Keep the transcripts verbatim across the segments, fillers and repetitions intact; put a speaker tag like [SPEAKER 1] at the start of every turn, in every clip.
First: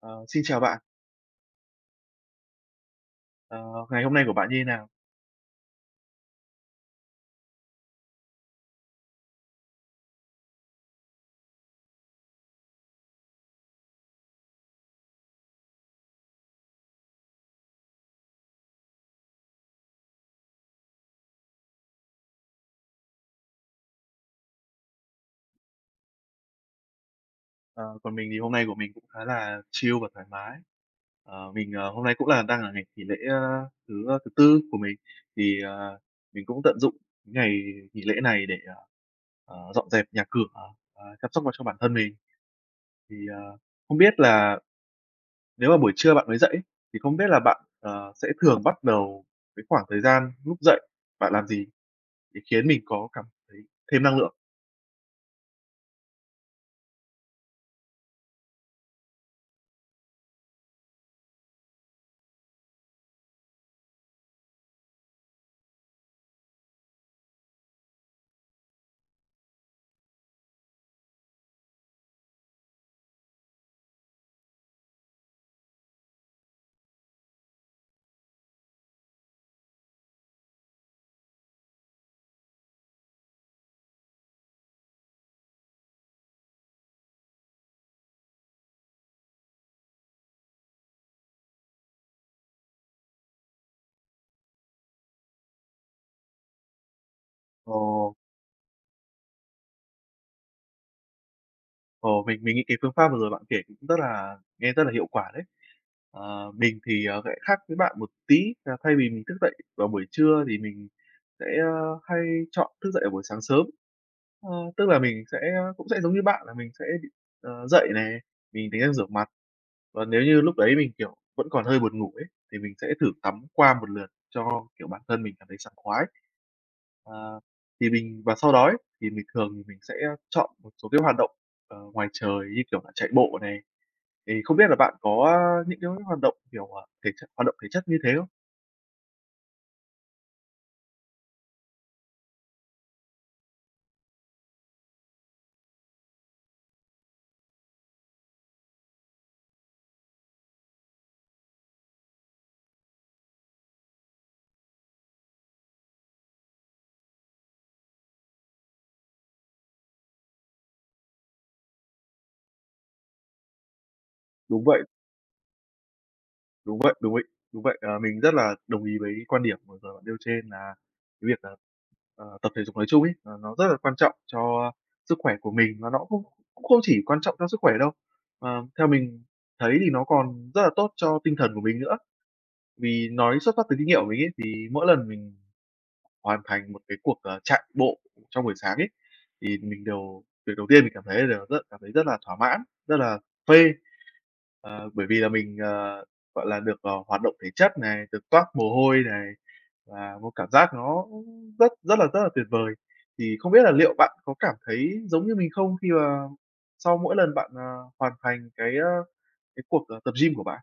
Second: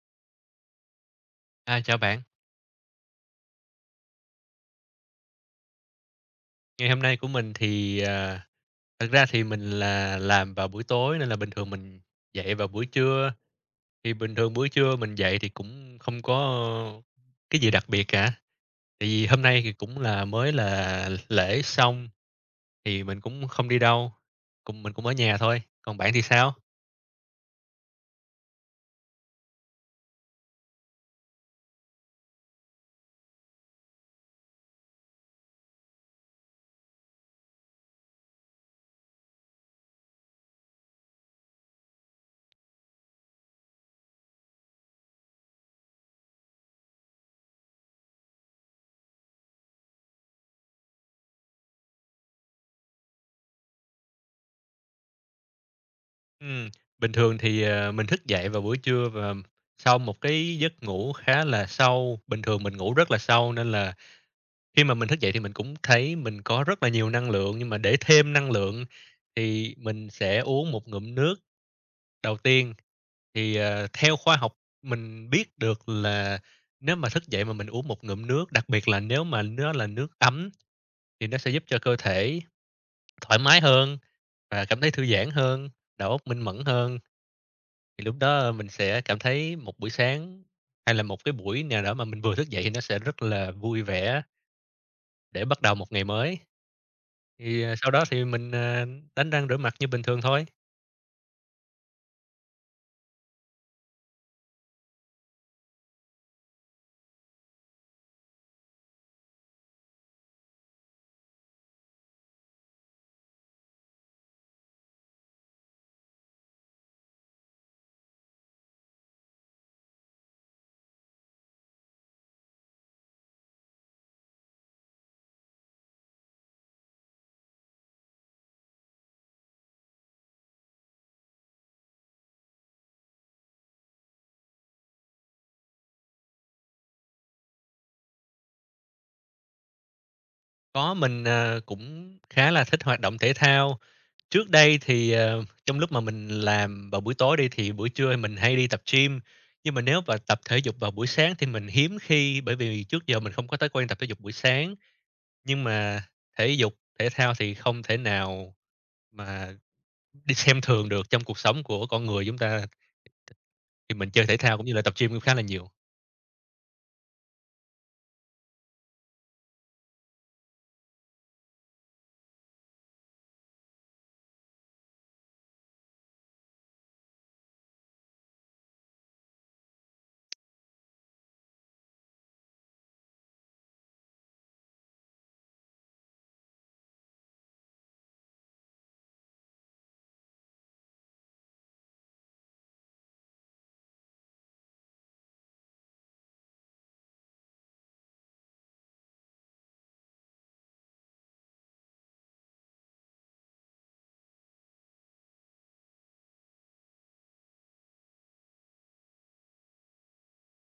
[SPEAKER 1] Ờ, Xin chào bạn.
[SPEAKER 2] À, chào bạn.
[SPEAKER 1] Ờ, Ngày hôm nay của bạn như thế nào?
[SPEAKER 2] Ngày hôm nay của mình thì, ờ, thật ra thì mình là làm vào buổi tối nên là bình thường mình dậy vào buổi trưa. Thì bình thường buổi trưa mình dậy thì cũng không có, cái gì đặc biệt cả. Tại vì hôm nay thì cũng là mới là lễ xong, thì mình cũng không đi đâu, cũng mình cũng ở nhà thôi. Còn bạn thì sao?
[SPEAKER 1] Ờ, Còn mình thì hôm nay của mình cũng khá là chill và thoải mái. Ờ, mình, ờ, hôm nay cũng là đang là ngày nghỉ lễ, ơ, thứ, ờ, thứ Tư của mình, thì, ờ, mình cũng tận dụng cái ngày nghỉ lễ này để, ờ, ờ, dọn dẹp nhà cửa, ờ, chăm sóc vào cho bản thân mình. Thì, ờ, không biết là nếu mà buổi trưa bạn mới dậy thì không biết là bạn, ờ, sẽ thường bắt đầu cái khoảng thời gian lúc dậy, bạn làm gì để khiến mình có cảm thấy thêm năng lượng?
[SPEAKER 2] Ừm, Bình thường thì, ờ, mình thức dậy vào buổi trưa và sau một cái giấc ngủ khá là sâu. Bình thường mình ngủ rất là sâu nên là khi mà mình thức dậy thì mình cũng thấy mình có rất là nhiều năng lượng, nhưng mà để thêm năng lượng thì mình sẽ uống một ngụm nước đầu tiên. Thì, ờ, theo khoa học mình biết được là nếu mà thức dậy mà mình uống một ngụm nước, đặc biệt là nếu mà nó là nước ấm thì nó sẽ giúp cho cơ thể thoải mái hơn và cảm thấy thư giãn hơn, đầu óc minh mẫn hơn. Thì lúc đó mình sẽ cảm thấy một buổi sáng hay là một cái buổi nào đó mà mình vừa thức dậy thì nó sẽ rất là vui vẻ để bắt đầu một ngày mới. Thì,
[SPEAKER 1] Ờ.
[SPEAKER 2] ờ, sau đó thì mình, ờ, đánh răng rửa mặt như bình thường thôi.
[SPEAKER 1] Ồ, mình mình nghĩ cái phương pháp vừa rồi bạn kể cũng rất là nghe rất là hiệu quả đấy. Ờ, mình thì, ờ, sẽ khác với bạn một tí là thay vì mình thức dậy vào buổi trưa thì mình sẽ, ơ, hay chọn thức dậy vào buổi sáng sớm. Ờ, Tức là mình sẽ ờ, cũng sẽ giống như bạn là mình sẽ ờ, dậy này, mình đánh răng rửa mặt, và nếu như lúc đấy mình, kiểu, vẫn còn hơi buồn ngủ ấy, thì mình sẽ thử tắm qua một lượt cho, kiểu, bản thân mình cảm thấy sảng khoái. À, thì mình và sau đó ấy, thì mình thường thì mình sẽ chọn một số cái hoạt động, ờ, ngoài trời như kiểu là chạy bộ này. Thì không biết là bạn có, những cái hoạt động, kiểu, à, thể chất hoạt động thể chất như thế không?
[SPEAKER 2] Có mình, ờ, cũng khá là thích hoạt động thể thao. Trước đây thì, ờ, trong lúc mà mình làm vào buổi tối đi thì buổi trưa mình hay đi tập gym, nhưng mà nếu mà tập thể dục vào buổi sáng thì mình hiếm khi, bởi vì trước giờ mình không có thói quen tập thể dục buổi sáng. Nhưng mà thể dục, thể thao thì không thể nào mà đi xem thường được trong cuộc sống của con người chúng ta, thì mình chơi thể thao
[SPEAKER 1] Đúng
[SPEAKER 2] cũng như là
[SPEAKER 1] vậy,
[SPEAKER 2] tập gym cũng khá là nhiều.
[SPEAKER 1] đúng vậy, đúng vậy, đúng vậy. Ờ, mình rất là đồng ý với quan điểm vừa rồi bạn nêu trên là cái việc là, ờ, tập thể dục nói chung ấy, ờ, nó rất là quan trọng cho sức khỏe của mình và nó cũng cũng không chỉ quan trọng cho sức khỏe đâu, mà theo mình thấy thì nó còn rất là tốt cho tinh thần của mình nữa. Vì nói xuất phát từ kinh nghiệm của mình ấy, thì mỗi lần mình hoàn thành một cái cuộc, ờ, chạy bộ trong buổi sáng ấy, thì mình đều việc đầu tiên mình cảm thấy là đều rất cảm thấy rất là thỏa mãn, rất là phê. Ờ, bởi vì là mình, ờ, gọi là, được, ờ, hoạt động thể chất này, được toát mồ hôi này, và một cảm giác nó rất rất là rất là tuyệt vời. Thì không biết là liệu bạn có cảm thấy giống như mình không khi mà sau mỗi lần bạn, ờ, hoàn thành cái, ơ, cái cuộc, ờ, tập gym của bạn?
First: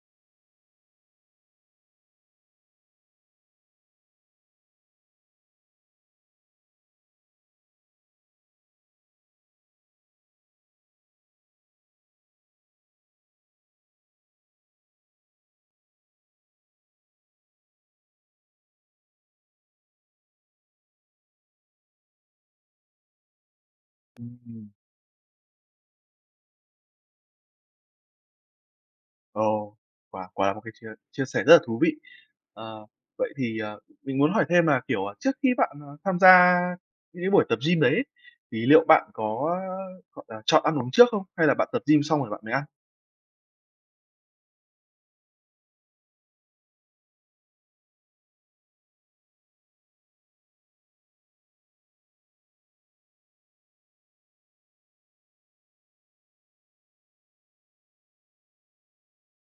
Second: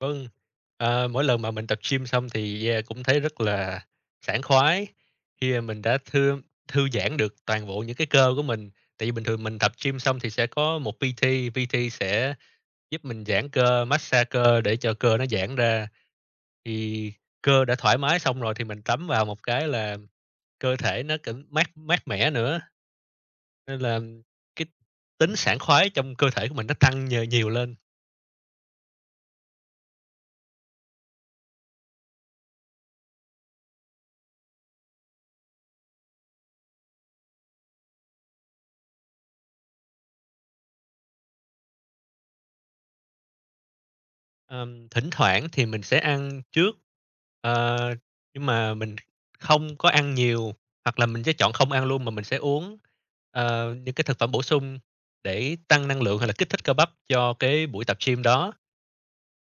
[SPEAKER 2] Vâng, ờ, mỗi lần mà mình tập gym xong thì, à, cũng thấy rất là sảng khoái khi mà mình đã thư thư giãn được toàn bộ những cái cơ của mình. Tại vì bình thường mình tập gym xong thì sẽ có một pê tê, pê tê sẽ giúp mình giãn cơ, massage cơ để cho cơ nó giãn ra. Thì cơ đã thoải mái xong rồi thì mình tắm vào một cái là cơ thể nó cảm mát mát mẻ nữa, nên là cái
[SPEAKER 1] Ừm.
[SPEAKER 2] tính sảng khoái trong cơ thể của mình nó tăng nhờ nhiều lên.
[SPEAKER 1] Ồ, quả quả là một cái chia chia sẻ rất là thú vị. Ờ, Vậy thì, ờ, mình muốn hỏi thêm là, kiểu, à, trước khi bạn, ờ, tham gia những cái buổi tập gym đấy ấy, thì liệu bạn có, gọi là, chọn ăn uống trước không? Hay là bạn tập gym xong rồi bạn mới ăn?
[SPEAKER 2] Ờm, thỉnh thoảng thì mình sẽ ăn trước, ờ, nhưng mà mình không có ăn nhiều, hoặc là mình sẽ chọn không ăn luôn mà mình sẽ uống, ờ, những cái thực phẩm bổ sung để tăng năng lượng hay là kích thích cơ bắp cho cái buổi tập gym đó.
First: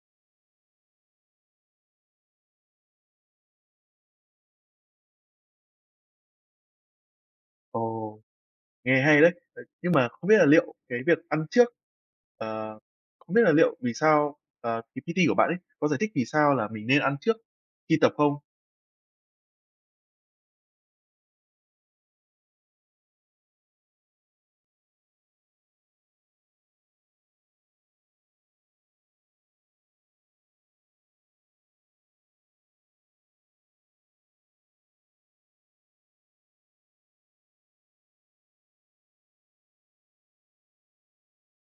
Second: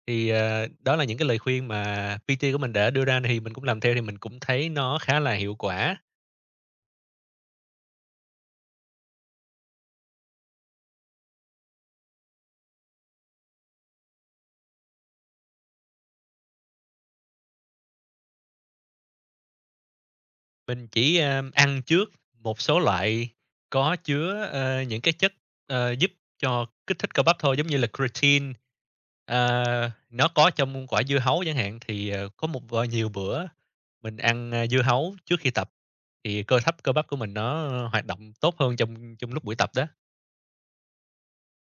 [SPEAKER 2] Thì, ờ, đó là những cái lời khuyên mà pê tê của mình đã đưa ra thì mình cũng làm theo thì mình cũng thấy nó khá là hiệu quả.
[SPEAKER 1] Ồ, nghe hay đấy. Ờ, nhưng mà không biết là liệu cái việc ăn trước, ờ, không biết là liệu vì sao, ờ, cái pê tê của bạn ấy có giải thích vì sao là mình nên ăn trước khi tập không?
[SPEAKER 2] Mình chỉ, a, ăn trước một số loại có chứa, ơ, những cái chất, ờ, giúp cho kích thích cơ bắp thôi, giống như là creatine, ờ, nó có trong quả dưa hấu chẳng hạn. Thì, ờ, có một v nhiều bữa mình ăn, a, dưa hấu trước khi tập thì cơ thấp cơ bắp của mình nó hoạt động tốt hơn trong trong lúc buổi tập đó.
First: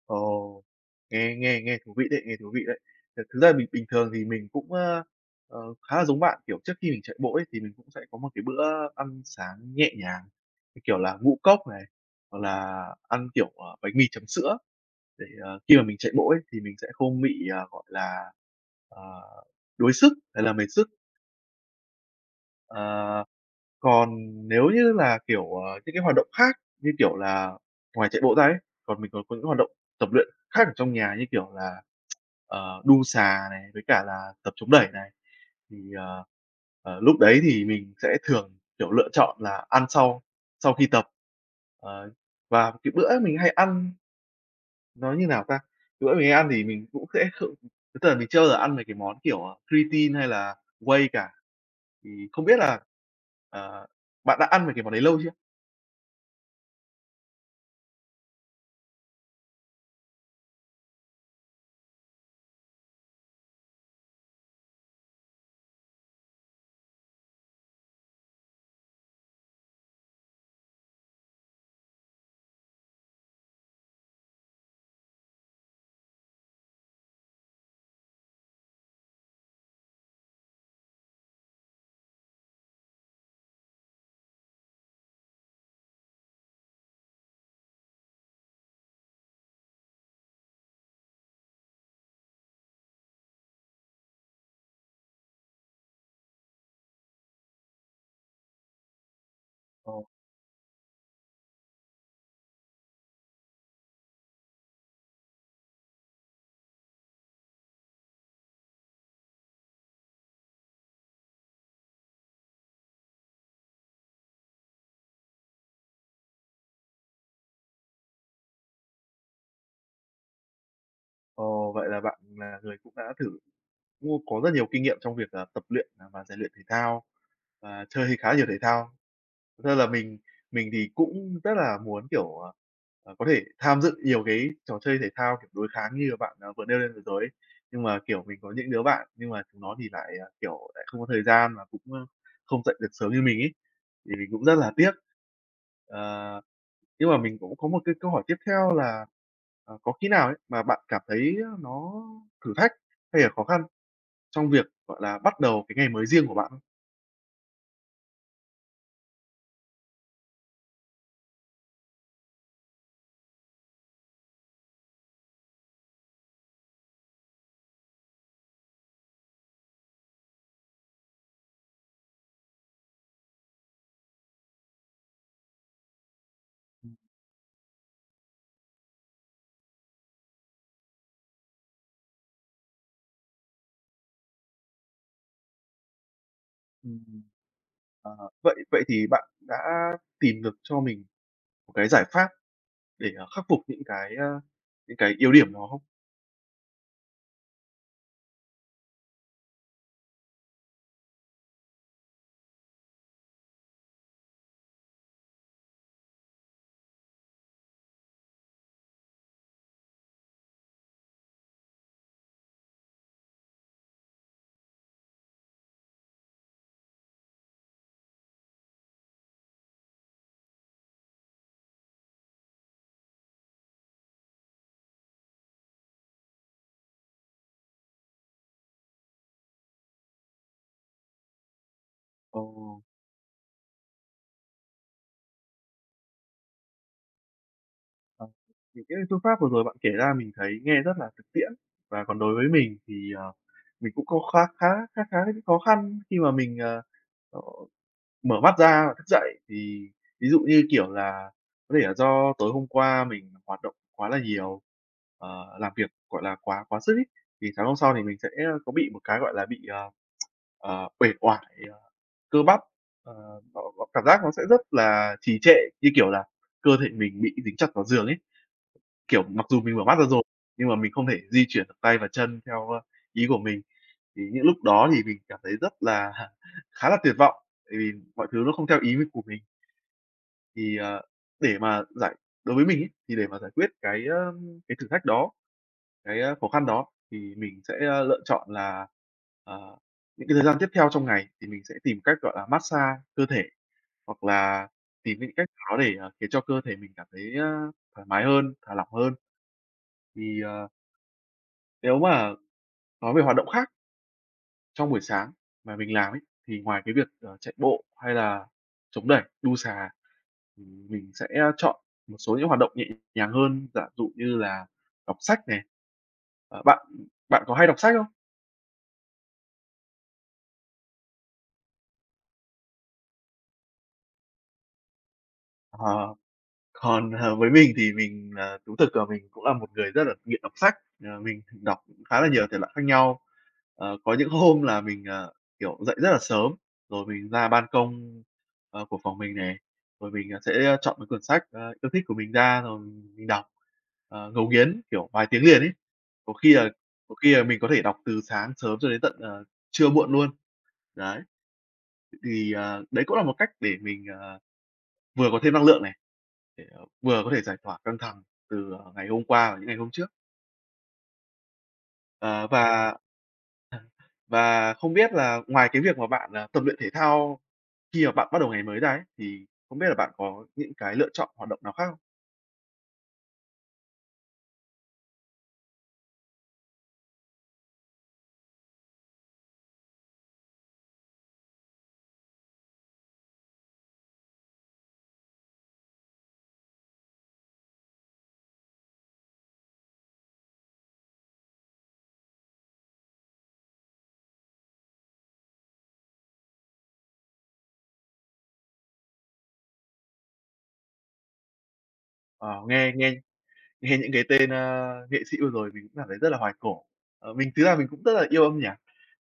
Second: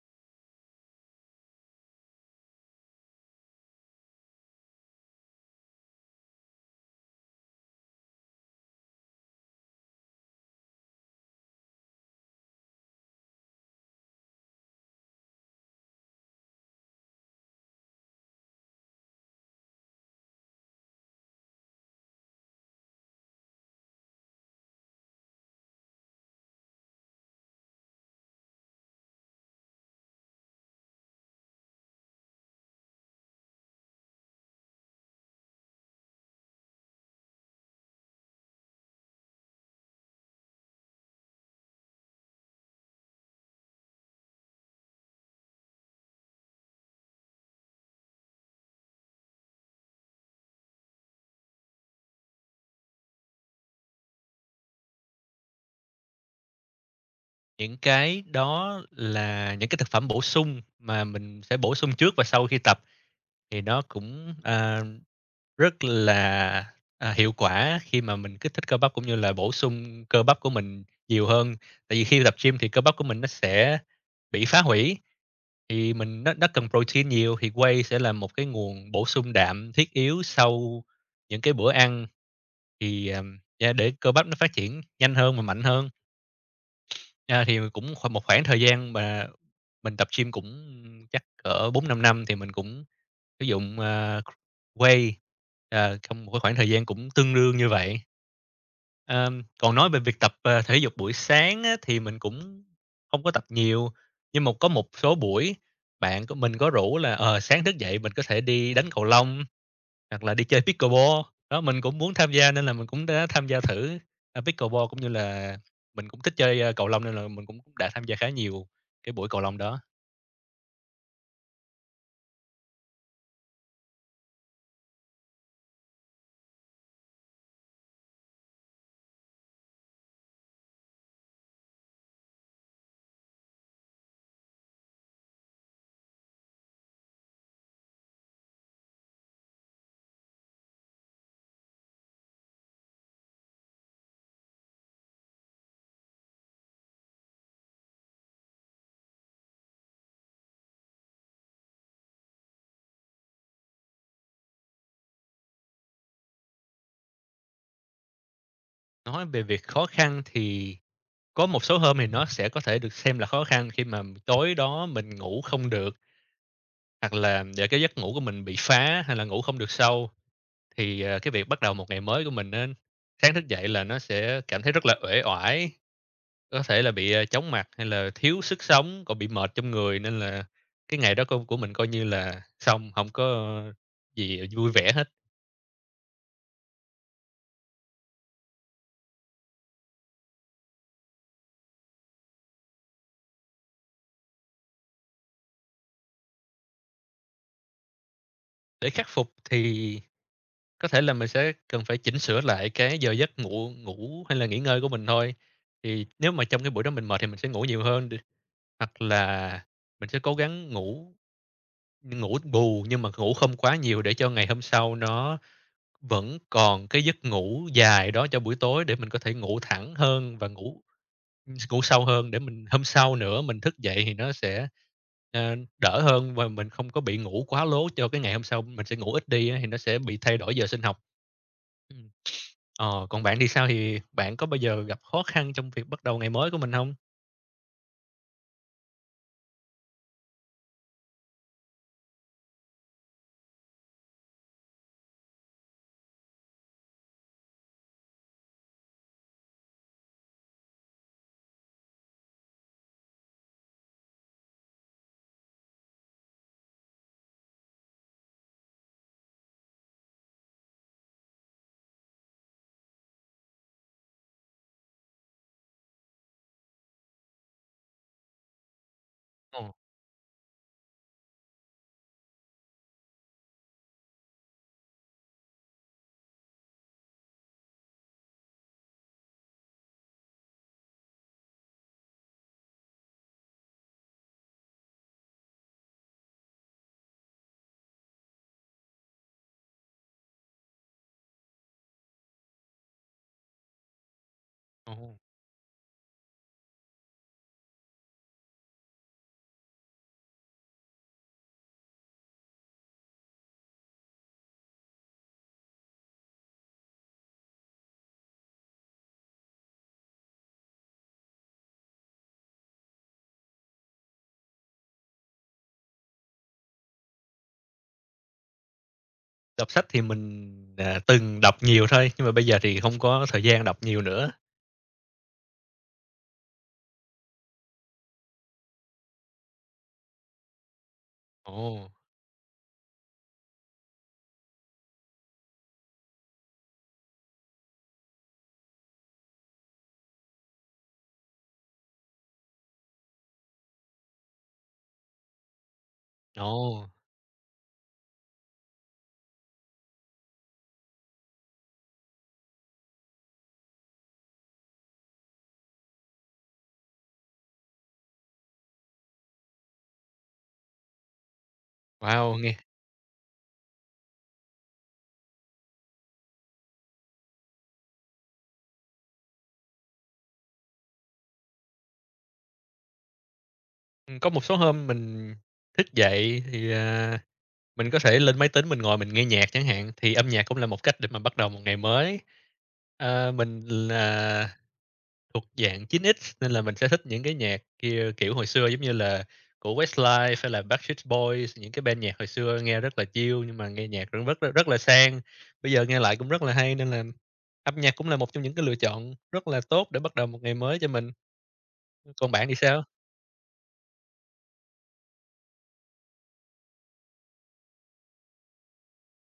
[SPEAKER 1] Ồ, nghe nghe nghe thú vị đấy, nghe thú vị đấy. Thật thực ra bình bình thường thì mình cũng, ơ, ờ, khá là giống bạn, kiểu, trước khi mình chạy bộ ấy thì mình cũng sẽ có một cái bữa ăn sáng nhẹ nhàng, như kiểu là ngũ cốc này, hoặc là ăn, kiểu, ờ, bánh mì chấm sữa để, ờ, khi mà mình chạy bộ ấy thì mình sẽ không bị, à, gọi là, ờ, đuối sức hay là mệt sức. Ờ. Còn nếu như là, kiểu, ờ, những cái hoạt động khác như kiểu là ngoài chạy bộ ra ấy, còn mình còn có những hoạt động tập luyện khác ở trong nhà như kiểu là, ờ, đu xà này, với cả là tập chống đẩy này, thì, ờ, ờ, lúc đấy thì mình sẽ thường, kiểu, lựa chọn là ăn sau sau khi tập. Ờ, và cái bữa mình hay ăn. Nói như nào ta? Bữa mình ăn thì mình cũng sẽ không tức là mình chưa bao giờ ăn mấy cái món kiểu, ờ, creatine hay là whey cả. Thì không biết là, ờ, bạn đã ăn mấy cái món đấy lâu chưa?
[SPEAKER 2] Những cái đó là những cái thực phẩm bổ sung mà mình sẽ bổ sung trước và sau khi tập thì nó cũng, à, rất là, à, hiệu quả khi mà mình kích thích cơ bắp cũng như là bổ sung cơ bắp của mình nhiều hơn. Tại vì khi tập gym thì cơ bắp của mình nó sẽ bị phá hủy, thì mình nó nó cần protein nhiều thì whey sẽ là một cái nguồn bổ sung đạm thiết yếu sau những cái bữa ăn thì, ờm, yeah, để cơ bắp nó phát triển nhanh hơn và mạnh hơn. À, thì cũng khoảng một khoảng thời gian mà mình tập gym cũng chắc cỡ bốn năm năm thì mình cũng sử dụng, ờ, Way, ờ, trong một cái khoảng thời gian cũng tương đương như vậy. Ờm, còn nói về
[SPEAKER 1] Ồ,
[SPEAKER 2] việc tập, ờ, thể dục buổi sáng á, thì mình cũng không có tập nhiều, nhưng mà có một số buổi bạn của mình có rủ là, ờ, sáng thức dậy mình có thể đi đánh cầu lông hoặc là đi chơi pickleball. Đó, mình cũng muốn tham gia nên là mình cũng đã tham gia thử, a, pickleball cũng như là mình cũng thích chơi, a, cầu lông nên là mình cũng đã tham gia khá nhiều cái buổi cầu lông đó.
[SPEAKER 1] ồ, vậy là bạn là người cũng đã thử cũng có rất nhiều kinh nghiệm trong việc, ờ, tập luyện, à, và rèn luyện thể thao và chơi khá nhiều thể thao. Thật ra là mình mình thì cũng rất là muốn, kiểu, ờ, ờ, có thể tham dự nhiều cái trò chơi thể thao, kiểu, đối kháng như là bạn, à, vừa nêu lên vừa rồi ấy. Nhưng mà, kiểu, mình có những đứa bạn nhưng mà chúng nó thì lại, à, kiểu, lại không có thời gian và cũng, ơ, không dậy được sớm như mình ấy, thì mình cũng rất là tiếc. Ờ, nhưng mà mình cũng có một cái câu hỏi tiếp theo là, ờ, có khi nào ấy mà bạn cảm thấy nó thử thách hay là khó khăn trong việc, gọi là, bắt đầu cái ngày mới riêng của bạn không?
[SPEAKER 2] Nói về việc khó khăn thì có một số hôm thì nó sẽ có thể được xem là khó khăn khi mà tối đó mình ngủ không được, hoặc là để cái giấc ngủ của mình bị phá hay là ngủ không được sâu, thì, ờ, cái việc bắt đầu một ngày mới của mình nên sáng thức dậy là nó sẽ cảm thấy rất là uể oải, có thể là bị, ờ, chóng mặt hay là thiếu sức sống, còn bị mệt trong người nên là cái ngày đó cô của mình coi như là xong, không có gì vui vẻ hết.
[SPEAKER 1] Ừm. Ờ, vậy vậy thì bạn đã tìm được cho mình một cái giải pháp để, ờ, khắc phục những cái, a, những cái yếu điểm đó không?
[SPEAKER 2] Để khắc phục thì có thể là mình sẽ cần phải chỉnh sửa lại cái giờ giấc ngủ ngủ hay là nghỉ ngơi của mình thôi. Thì nếu mà trong cái buổi đó mình mệt thì mình sẽ ngủ nhiều hơn đi, hoặc là mình sẽ cố gắng ngủ ngủ bù nhưng mà ngủ không quá nhiều để cho ngày hôm sau nó vẫn còn cái giấc ngủ dài đó cho buổi tối để mình có thể ngủ thẳng hơn và ngủ ngủ sâu hơn để mình hôm sau nữa mình thức dậy thì nó sẽ, ờ, đỡ hơn và mình không có bị ngủ quá lố cho cái ngày hôm sau mình sẽ ngủ ít đi á, thì nó sẽ bị thay đổi giờ sinh học. Ừm,
[SPEAKER 1] Ờ,
[SPEAKER 2] ờ, còn bạn thì sao? Thì bạn có bao giờ gặp khó khăn trong việc bắt đầu ngày mới của mình không?
[SPEAKER 1] ờ, những cái phương pháp vừa rồi bạn kể ra mình thấy nghe rất là thực tiễn, và còn đối với mình thì, ờ, mình cũng có khá khá khá khá những khó khăn khi mà mình, ờ, ờ, mở mắt ra và thức dậy thì ví dụ như, kiểu là, có thể là do tối hôm qua mình hoạt động quá là nhiều, ờ, làm việc, gọi là, quá quá sức ấy, thì sáng hôm sau thì mình sẽ có bị một cái, gọi là, bị, ờ, ờ, uể oải, ờ, cơ bắp, ờ, nó nó cảm giác nó sẽ rất là trì trệ, như kiểu là cơ thể mình bị dính chặt vào giường ấy. Kiểu, mặc dù
[SPEAKER 2] Ồ,
[SPEAKER 1] mình mở mắt ra rồi nhưng mà mình không thể di chuyển được tay và chân theo, ơ, ý của mình. Thì những lúc đó thì mình cảm thấy rất là khá là tuyệt vọng, tại vì mọi thứ nó không theo ý mình của mình. Thì, ờ, để mà giải đối với mình ấy, thì để mà giải quyết cái, ơ, cái thử thách đó, cái, ơ, khó khăn đó thì mình sẽ, ơ, lựa chọn là, ờ, những cái thời gian tiếp theo trong ngày thì mình sẽ tìm cách, gọi là, massage cơ thể hoặc là
[SPEAKER 2] ồ.
[SPEAKER 1] tìm những cách nào đó để, ờ, khiến cho cơ thể mình cảm thấy, ơ, thoải mái hơn, thả lỏng hơn. Thì, ờ, nếu mà nói về hoạt động khác trong buổi sáng mà mình làm ấy, thì ngoài cái việc, ờ, chạy bộ hay là chống đẩy, đu xà, ừm, mình sẽ chọn một số những hoạt động nhẹ nhàng hơn, giả dụ như là đọc sách này. Ờ, bạn bạn có hay đọc sách không?
[SPEAKER 2] Đọc sách thì mình, à, từng đọc nhiều thôi, nhưng mà bây giờ thì không có thời gian đọc nhiều nữa.
[SPEAKER 1] Ờ. Còn, ờ, với mình thì mình là thú thực là mình cũng là một người rất là nghiện đọc sách, ờ, mình đọc
[SPEAKER 2] Ồ.
[SPEAKER 1] khá là nhiều thể loại khác nhau. Ờ, có những hôm là mình, ờ, kiểu, dậy rất là sớm, rồi mình ra ban công, ờ, của phòng mình này, rồi mình, ờ, sẽ ờ, chọn một cuốn sách, ờ, yêu thích của mình ra rồi mình mình đọc, ờ, ngấu nghiến, kiểu, vài tiếng liền ấy. Có khi là
[SPEAKER 2] Ồ,
[SPEAKER 1] có khi là mình có thể đọc từ sáng sớm cho đến tận, ờ, trưa muộn luôn. Đấy, thì, ờ, đấy cũng là một cách để mình, ờ, vừa có thêm năng lượng này để, ờ, vừa có thể giải tỏa căng thẳng từ, ờ, ngày hôm qua và những ngày hôm trước.
[SPEAKER 2] wow,
[SPEAKER 1] Ờ,
[SPEAKER 2] nghe
[SPEAKER 1] và và không biết là ngoài cái việc mà bạn, à, tập luyện thể thao khi mà bạn bắt đầu ngày mới ra ấy, thì không biết là bạn có những cái lựa chọn hoạt động nào khác không?
[SPEAKER 2] Ừm, có một số hôm mình thức dậy thì, à, mình có thể lên máy tính mình ngồi mình nghe nhạc chẳng hạn, thì âm nhạc cũng là một cách để mà bắt đầu một ngày mới. Ờ, mình là thuộc dạng chín x nên là mình sẽ thích những cái nhạc kia kiểu hồi xưa giống như là của Westlife hay là Backstreet Boys, những cái band nhạc hồi xưa nghe rất là chill nhưng mà nghe nhạc cũng rất rất rất là sang, bây giờ nghe lại cũng rất là hay nên là âm nhạc cũng là một trong những cái lựa chọn rất là tốt để bắt đầu một ngày mới cho mình. Còn bạn thì
[SPEAKER 1] Ờ,
[SPEAKER 2] sao?
[SPEAKER 1] nghe nghe nghe những cái tên, a, nghệ sĩ vừa rồi mình cũng cảm thấy rất là hoài cổ. Ờ, mình Thứ ra mình cũng rất là yêu âm nhạc.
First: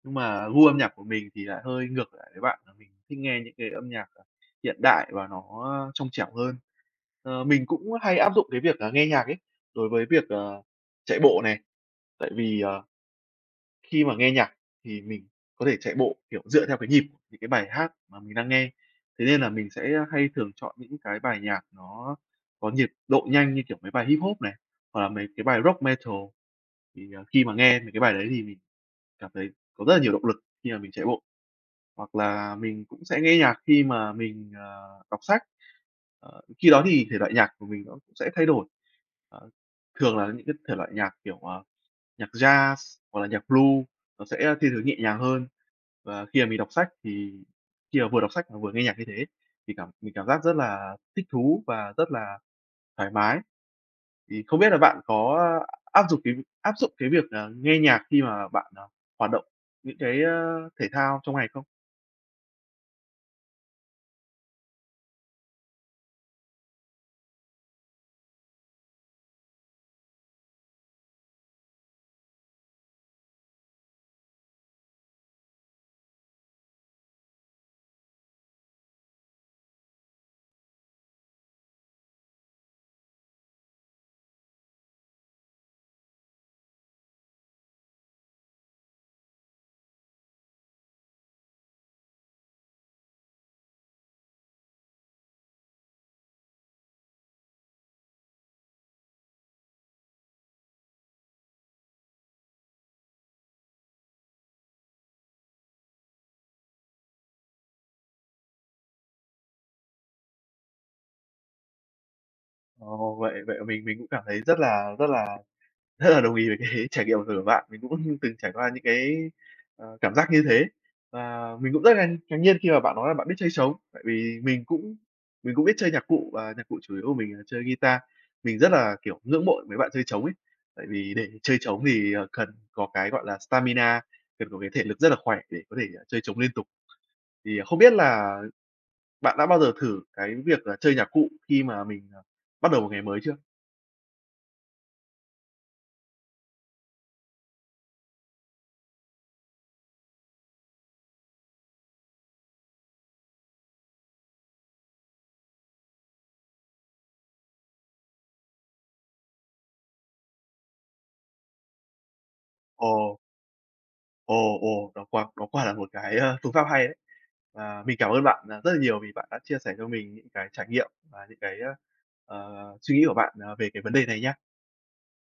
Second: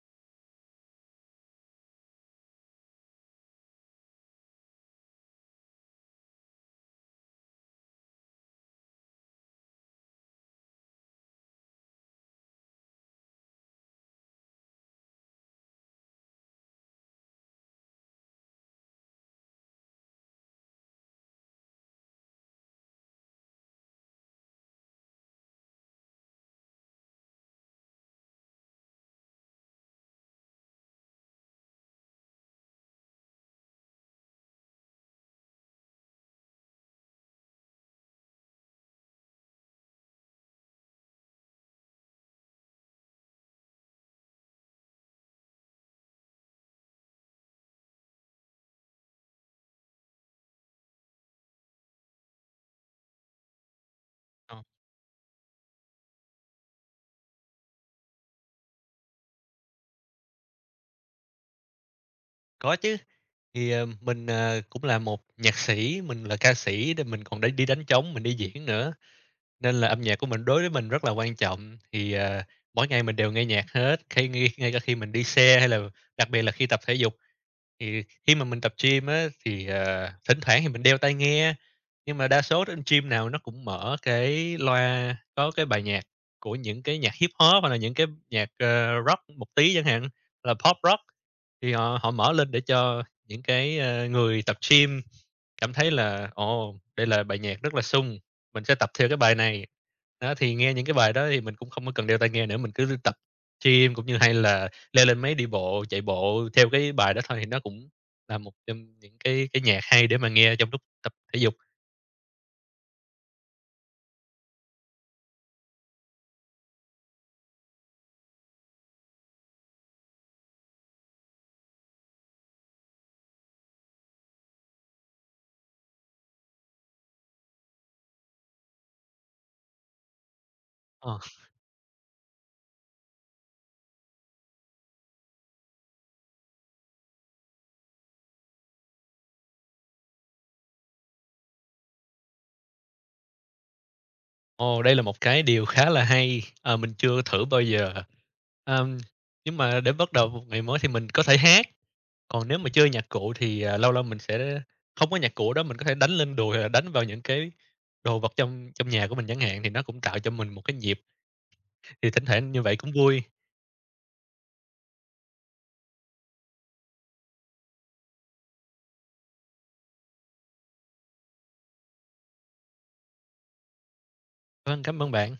[SPEAKER 1] Nhưng mà gu âm nhạc của mình thì lại hơi ngược lại với bạn, là mình thích nghe những cái âm nhạc, à, hiện đại và nó trong trẻo hơn. Ờ, mình cũng hay áp dụng cái việc là nghe nhạc ấy, đối với việc, ờ, chạy bộ này, tại vì, ờ, khi mà nghe nhạc thì mình có thể chạy bộ, kiểu, dựa theo cái nhịp của những cái bài hát mà mình đang nghe. Thế nên là mình sẽ hay thường chọn những cái bài nhạc nó có nhịp độ nhanh như kiểu mấy bài hip hop này, hoặc là mấy cái bài rock metal, thì, à, khi mà nghe mấy cái bài đấy thì mình cảm thấy có rất là nhiều động lực khi mà mình chạy bộ. Hoặc là mình cũng sẽ nghe nhạc khi mà mình, ờ, đọc sách. Ờ, khi đó thì thể loại nhạc của mình nó cũng sẽ thay đổi. Ờ, Thường là những cái thể loại nhạc, kiểu, ờ, nhạc jazz hoặc là nhạc blues, nó sẽ thiên hướng nhẹ nhàng hơn. Và khi mà mình đọc sách thì khi mà vừa đọc sách mà vừa nghe nhạc như thế thì cảm mình cảm giác rất là thích thú và rất là thoải mái. Thì không
[SPEAKER 2] Ờ,
[SPEAKER 1] biết là bạn có áp dụng cái áp dụng cái việc, ờ, nghe nhạc khi mà bạn, ờ, hoạt động những cái, ơ, thể thao trong ngày không?
[SPEAKER 2] có chứ. Thì, ờ, mình, ờ, cũng là một nhạc sĩ, mình là ca sĩ nên mình còn đi đi đánh trống, mình đi diễn nữa, nên là âm nhạc của mình đối với mình rất là quan trọng. Thì, ờ, mỗi ngày mình đều nghe nhạc hết, khi ngay ngay cả khi mình đi xe hay là đặc biệt là khi tập thể dục. Thì khi mà mình tập gym á, thì, ờ, thỉnh thoảng thì mình đeo tai nghe. Nhưng mà đa số trên gym nào nó cũng mở cái loa có cái bài nhạc của những cái nhạc hip-hop hoặc là những cái nhạc, ờ, rock một tí chẳng hạn, là pop rock, thì họ họ mở lên để cho những cái, ơ, người tập gym cảm thấy là "Ồ, đây là bài nhạc rất là sung, mình sẽ tập theo cái bài này." Đó, thì nghe những cái bài đó thì mình cũng không có cần đeo tai nghe nữa, mình cứ tập gym cũng như hay là leo lên máy đi bộ, chạy bộ theo cái bài đó thôi, thì nó cũng là một trong những cái cái nhạc hay để mà nghe trong lúc tập thể dục.
[SPEAKER 1] Ồ, vậy vậy mình mình cũng cảm thấy rất là rất là rất là đồng ý với cái trải nghiệm của bạn. Mình cũng từng trải qua những cái, ờ, cảm giác như thế. Và mình cũng rất là ngạc nhiên khi mà bạn nói là bạn biết chơi trống, tại vì mình cũng mình cũng biết chơi nhạc cụ và nhạc cụ chủ yếu của mình là chơi guitar. Mình rất là, kiểu, ngưỡng mộ mấy bạn chơi trống ấy, tại vì
[SPEAKER 2] Ờ.
[SPEAKER 1] để chơi trống thì, ờ, cần có cái, gọi là, stamina, cần có cái thể lực rất là khỏe để có thể, ờ, chơi trống liên tục. Thì ờ, không biết là bạn đã bao giờ thử cái việc là chơi nhạc cụ khi mà mình, ờ, bắt đầu một ngày mới chưa?
[SPEAKER 2] Ồ, đây là một cái điều khá là hay, ờ, mình chưa thử bao giờ. Ờm, nhưng mà để bắt đầu một ngày mới thì mình có thể hát, còn nếu mà chơi nhạc cụ thì, à, lâu lâu mình sẽ không có nhạc cụ đó, mình có thể đánh lên đùi hoặc là đánh vào những cái đồ vật trong trong nhà của mình chẳng hạn, thì nó cũng tạo cho mình một cái nhịp, thì thỉnh thoảng như vậy cũng
[SPEAKER 1] Ồ,
[SPEAKER 2] vui.
[SPEAKER 1] ồ, ồ, đó quả đó quả là một cái, ơ, phương pháp hay đấy. Và mình cảm ơn bạn, à, rất là nhiều vì bạn đã chia sẻ cho mình những cái trải nghiệm và những cái, ơ, ờ, suy nghĩ của bạn, ờ, về cái vấn đề này nha.
[SPEAKER 2] Vâng, cảm ơn bạn.